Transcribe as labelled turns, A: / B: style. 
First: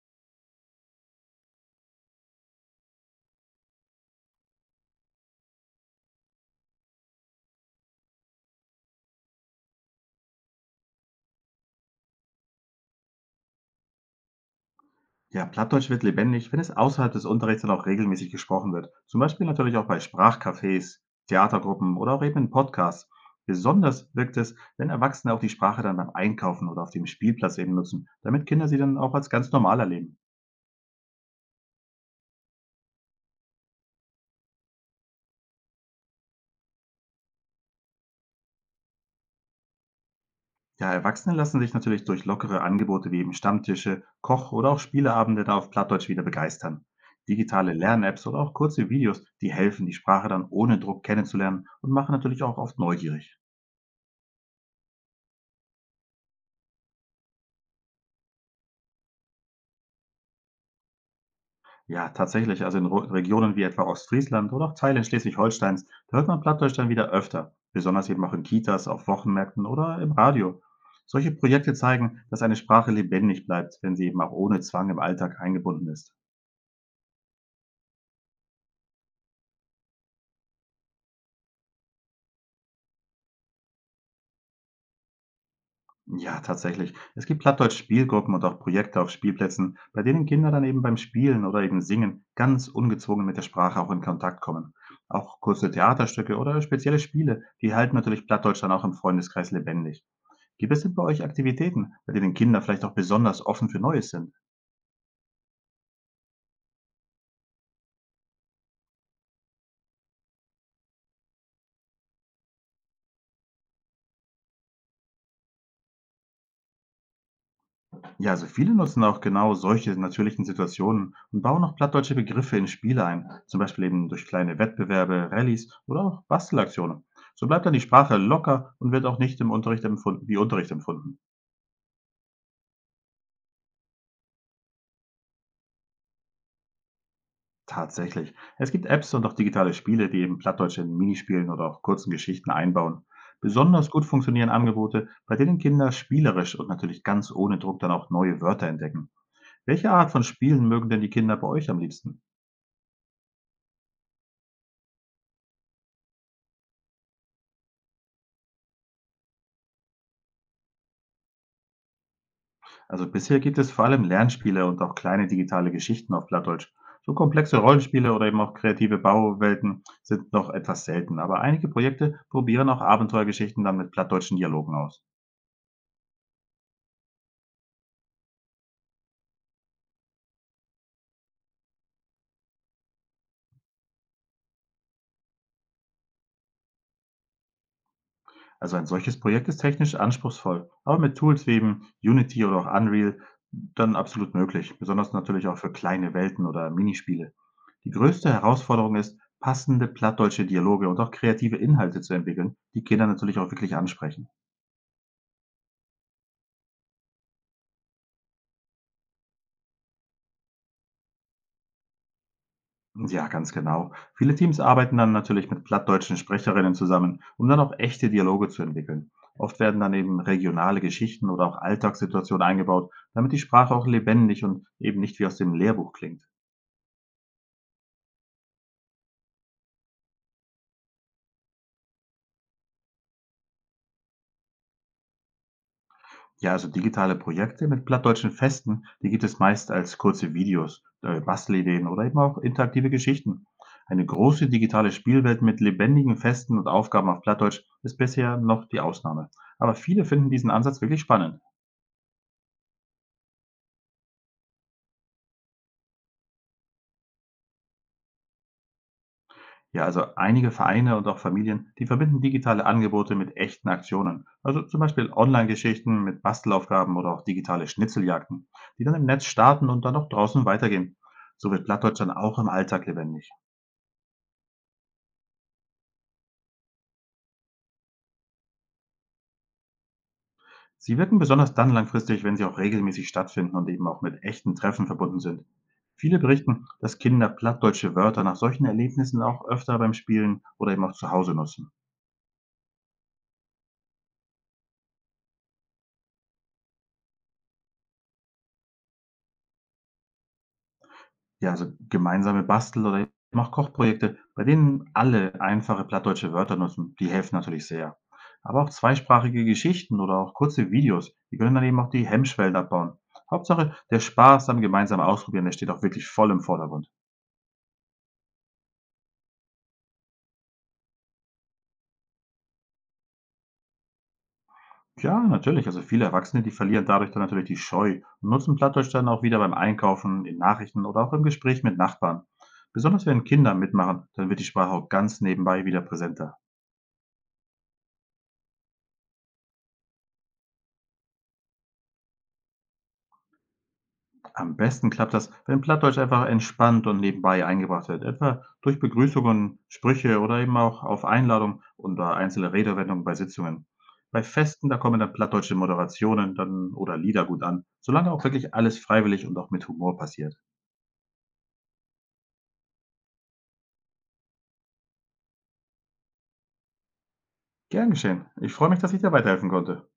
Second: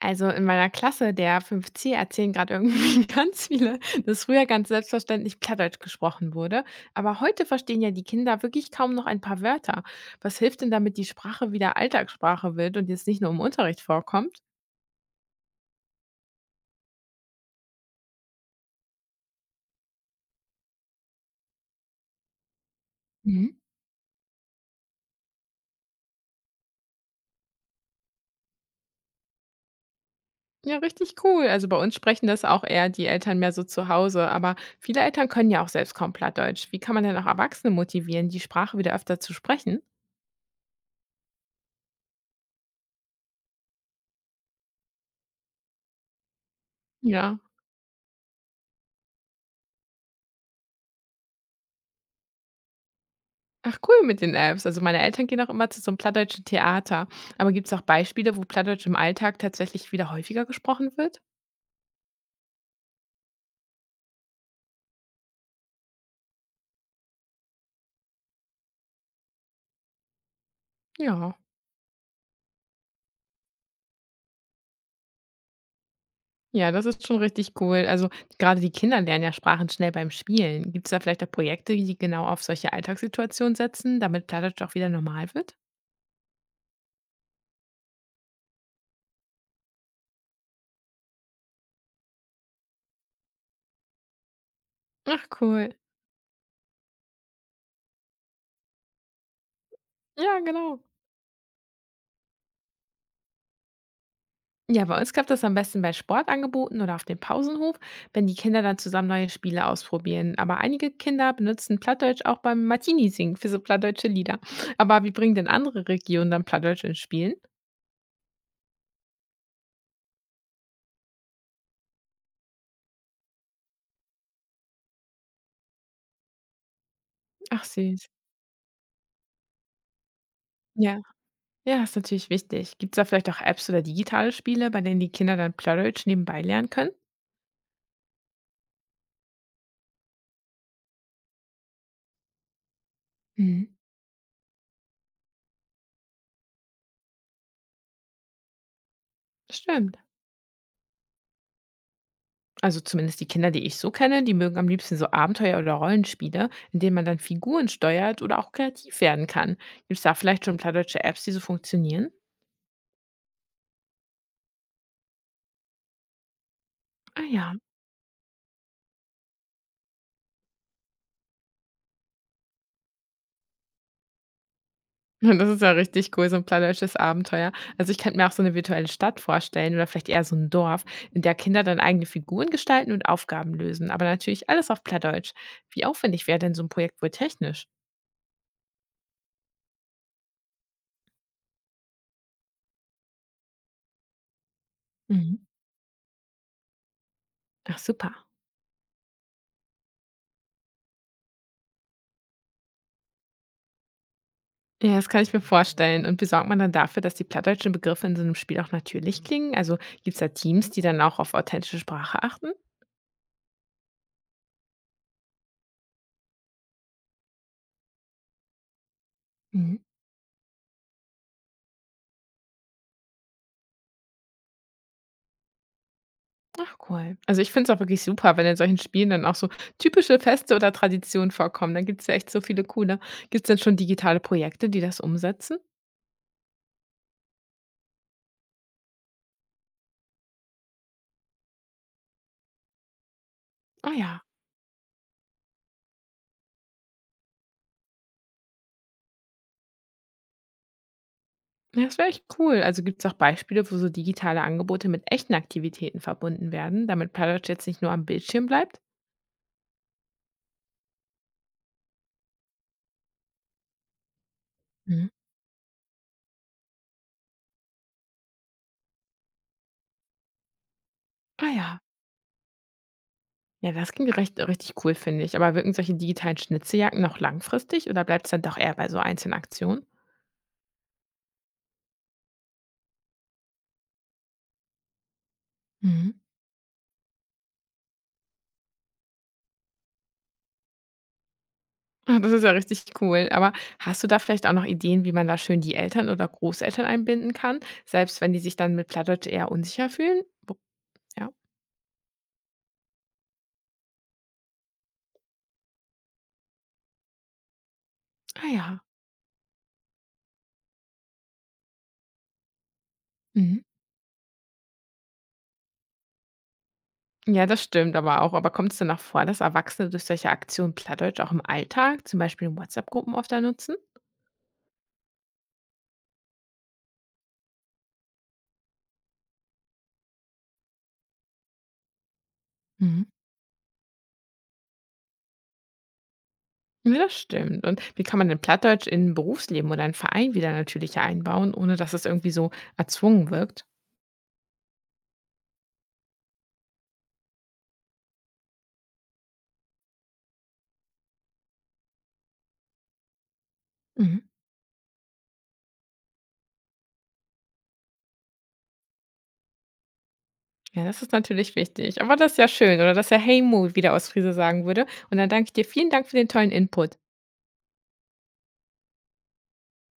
A: Also in meiner Klasse der fünf c erzählen gerade irgendwie ganz viele, dass früher ganz selbstverständlich Plattdeutsch gesprochen wurde. Aber heute verstehen ja die Kinder wirklich kaum noch ein paar Wörter. Was hilft denn, damit die Sprache wieder Alltagssprache wird und jetzt nicht nur im Unterricht vorkommt?
B: Ja, Plattdeutsch wird lebendig, wenn es außerhalb des Unterrichts dann auch regelmäßig gesprochen wird. Zum Beispiel natürlich auch bei Sprachcafés, Theatergruppen oder auch eben in Podcasts.
A: Mhm.
B: Besonders wirkt es, wenn Erwachsene auch die Sprache dann beim Einkaufen oder auf dem Spielplatz eben nutzen, damit Kinder sie dann auch als ganz normal erleben.
A: Ja, richtig cool. Also bei uns sprechen das auch eher die Eltern mehr so zu Hause. Aber viele Eltern können ja auch selbst kaum Plattdeutsch. Wie kann man denn auch Erwachsene motivieren, die Sprache wieder öfter zu sprechen?
B: Ja, Erwachsene lassen sich natürlich durch lockere Angebote wie eben Stammtische, Koch- oder auch Spieleabende da auf Plattdeutsch wieder begeistern.
A: Ja.
B: Digitale Lern-Apps oder auch kurze Videos, die helfen, die Sprache dann ohne Druck kennenzulernen und machen natürlich auch oft neugierig.
A: Ach cool mit den Apps. Also, meine Eltern gehen auch immer zu so einem plattdeutschen Theater. Aber gibt es auch Beispiele, wo Plattdeutsch im Alltag tatsächlich wieder häufiger gesprochen wird?
B: Ja, tatsächlich. Also in Ru Regionen wie etwa Ostfriesland oder auch Teilen Schleswig-Holsteins, da hört man Plattdeutsch dann wieder öfter. Besonders eben auch in Kitas, auf Wochenmärkten oder im Radio. Solche
A: Ja.
B: Projekte zeigen, dass eine Sprache lebendig bleibt, wenn sie eben auch ohne Zwang im Alltag eingebunden ist.
A: Ja, das ist schon richtig cool. Also, gerade die Kinder lernen ja Sprachen schnell beim Spielen. Gibt es da vielleicht auch Projekte, die genau auf solche Alltagssituationen setzen, damit Plattdeutsch auch wieder normal wird?
B: Ja, tatsächlich. Es gibt Plattdeutsch-Spielgruppen und auch Projekte auf Spielplätzen, bei denen Kinder dann eben beim Spielen oder eben Singen ganz ungezwungen mit der Sprache auch in Kontakt kommen.
A: Ach
B: Auch
A: cool.
B: kurze Theaterstücke oder spezielle Spiele, die halten natürlich Plattdeutsch dann auch im Freundeskreis lebendig.
A: Ja,
B: Gibt
A: genau.
B: es denn bei euch Aktivitäten, bei denen Kinder vielleicht auch besonders offen für Neues sind?
A: Ja, bei uns klappt das am besten bei Sportangeboten oder auf dem Pausenhof, wenn die Kinder dann zusammen neue Spiele ausprobieren. Aber einige Kinder benutzen Plattdeutsch auch beim Martini-Singen für so plattdeutsche Lieder. Aber wie bringen denn andere Regionen dann Plattdeutsch ins Spielen?
B: Ja, also viele nutzen auch genau solche natürlichen Situationen und bauen auch plattdeutsche Begriffe in Spiele ein, zum Beispiel eben durch kleine Wettbewerbe, Rallyes oder auch Bastelaktionen. So
A: Ach
B: bleibt dann die
A: süß.
B: Sprache locker und wird auch nicht im Unterricht empfunden, wie Unterricht
A: Ja,
B: empfunden.
A: ja, ist natürlich wichtig. Gibt es da vielleicht auch Apps oder digitale Spiele, bei denen die Kinder dann Plattdeutsch nebenbei lernen können?
B: Tatsächlich. Es gibt Apps und auch digitale Spiele, die eben Plattdeutsche in Minispielen oder auch kurzen Geschichten einbauen.
A: Mhm.
B: Besonders gut funktionieren Angebote, bei denen Kinder spielerisch und natürlich ganz ohne Druck dann auch neue Wörter entdecken. Welche
A: Stimmt.
B: Art von Spielen mögen denn die Kinder bei euch am liebsten?
A: Also zumindest die Kinder, die ich so kenne, die mögen am liebsten so Abenteuer oder Rollenspiele, in denen man dann Figuren steuert oder auch kreativ werden kann. Gibt es da vielleicht schon plattdeutsche Apps, die so funktionieren?
B: Also bisher gibt es vor allem Lernspiele und auch kleine digitale Geschichten auf Plattdeutsch. So
A: Ah ja.
B: komplexe Rollenspiele oder eben auch kreative Bauwelten sind noch etwas selten, aber einige Projekte probieren auch Abenteuergeschichten dann mit plattdeutschen Dialogen aus.
A: Das ist ja richtig cool, so ein plattdeutsches Abenteuer. Also ich könnte mir auch so eine virtuelle Stadt vorstellen oder vielleicht eher so ein Dorf, in der Kinder dann eigene Figuren gestalten und Aufgaben lösen. Aber natürlich alles auf Plattdeutsch. Wie aufwendig wäre denn so ein Projekt wohl technisch?
B: Also ein solches Projekt ist technisch anspruchsvoll, aber mit Tools wie eben Unity oder auch Unreal dann absolut möglich, besonders
A: Mhm.
B: natürlich auch für kleine Welten oder Minispiele.
A: Ach
B: Die
A: super.
B: größte Herausforderung ist, passende plattdeutsche Dialoge und auch kreative Inhalte zu entwickeln, die Kinder natürlich auch wirklich ansprechen.
A: Ja, das kann ich mir vorstellen. Und wie sorgt man dann dafür, dass die plattdeutschen Begriffe in so einem Spiel auch natürlich klingen? Also, gibt's da Teams, die dann auch auf authentische Sprache achten?
B: Ja, ganz genau. Viele Teams arbeiten dann natürlich mit plattdeutschen Sprecherinnen zusammen, um dann auch echte Dialoge zu entwickeln. Oft
A: Mhm.
B: werden dann eben regionale Geschichten oder auch Alltagssituationen eingebaut, damit die Sprache auch lebendig und eben nicht wie aus dem Lehrbuch klingt.
A: Ach cool. Also, ich finde es auch wirklich super, wenn in solchen Spielen dann auch so typische Feste oder Traditionen vorkommen. Dann gibt's ja echt so viele coole. Gibt's denn schon digitale Projekte, die das umsetzen?
B: Ja, also digitale Projekte mit plattdeutschen Festen, die gibt es meist als kurze Videos, Bastelideen oder eben auch interaktive Geschichten.
A: Ah
B: Eine
A: ja.
B: große digitale Spielwelt mit lebendigen Festen und Aufgaben auf Plattdeutsch ist bisher noch die Ausnahme. Aber viele finden diesen Ansatz wirklich spannend.
A: Ja, das wäre echt cool. Also, gibt's auch Beispiele, wo so digitale Angebote mit echten Aktivitäten verbunden werden, damit Plattdeutsch jetzt nicht nur am Bildschirm bleibt?
B: Ja, also einige Vereine und auch Familien, die verbinden digitale Angebote mit echten Aktionen. Also zum Beispiel
A: Mhm.
B: Online-Geschichten mit Bastelaufgaben oder auch digitale Schnitzeljagden, die dann im Netz starten und dann auch draußen weitergehen.
A: Ah
B: So wird
A: ja.
B: Plattdeutsch dann auch im Alltag lebendig.
A: Ja, das klingt recht richtig cool, finde ich. Aber wirken solche digitalen Schnitzeljagden noch langfristig oder bleibt es dann doch eher bei so einzelnen Aktionen?
B: Sie wirken besonders dann langfristig, wenn sie auch regelmäßig stattfinden und eben auch mit echten Treffen verbunden sind.
A: Mhm.
B: Viele berichten, dass Kinder plattdeutsche Wörter nach solchen Erlebnissen auch öfter beim Spielen oder eben auch zu Hause nutzen.
A: Ah, das ist ja richtig cool. Aber hast du da vielleicht auch noch Ideen, wie man da schön die Eltern oder Großeltern einbinden kann, selbst wenn die sich dann mit Plattdeutsch eher unsicher fühlen? Wo ja.
B: Ja, also gemeinsame Bastel- oder eben auch Kochprojekte, bei denen alle einfache plattdeutsche Wörter nutzen, die helfen natürlich sehr.
A: Ah
B: Aber auch
A: ja.
B: zweisprachige Geschichten oder auch kurze Videos, die können dann eben auch die Hemmschwellen abbauen.
A: Mhm.
B: Hauptsache, der Spaß am gemeinsamen Ausprobieren, der steht auch wirklich voll im Vordergrund.
A: Ja, das stimmt aber auch. Aber kommt es denn auch vor, dass Erwachsene durch solche Aktionen Plattdeutsch auch im Alltag, zum Beispiel in WhatsApp-Gruppen, oft da nutzen?
B: Ja, natürlich. Also viele Erwachsene, die verlieren dadurch dann natürlich die Scheu und nutzen Plattdeutsch dann auch wieder beim Einkaufen, in Nachrichten oder auch im Gespräch mit Nachbarn.
A: Mhm.
B: Besonders wenn Kinder mitmachen, dann wird die Sprache auch ganz nebenbei wieder präsenter.
A: Ja, das stimmt. Und wie kann man denn Plattdeutsch in Berufsleben oder in Verein wieder natürlicher einbauen, ohne dass es irgendwie so erzwungen wirkt?
B: Am besten klappt das, wenn Plattdeutsch einfach entspannt und nebenbei eingebracht wird, etwa durch Begrüßungen, Sprüche oder eben auch auf Einladung oder einzelne Redewendungen bei Sitzungen.
A: Mhm.
B: Bei Festen, da kommen dann plattdeutsche Moderationen dann oder Lieder gut an, solange auch wirklich alles freiwillig und auch mit Humor passiert.
A: Ja, das ist natürlich wichtig. Aber das ist ja schön, oder dass er Hey Mut wieder aus Friese sagen würde. Und dann danke ich dir. Vielen Dank für den tollen Input.
B: Gern geschehen. Ich freue mich, dass ich dir weiterhelfen konnte.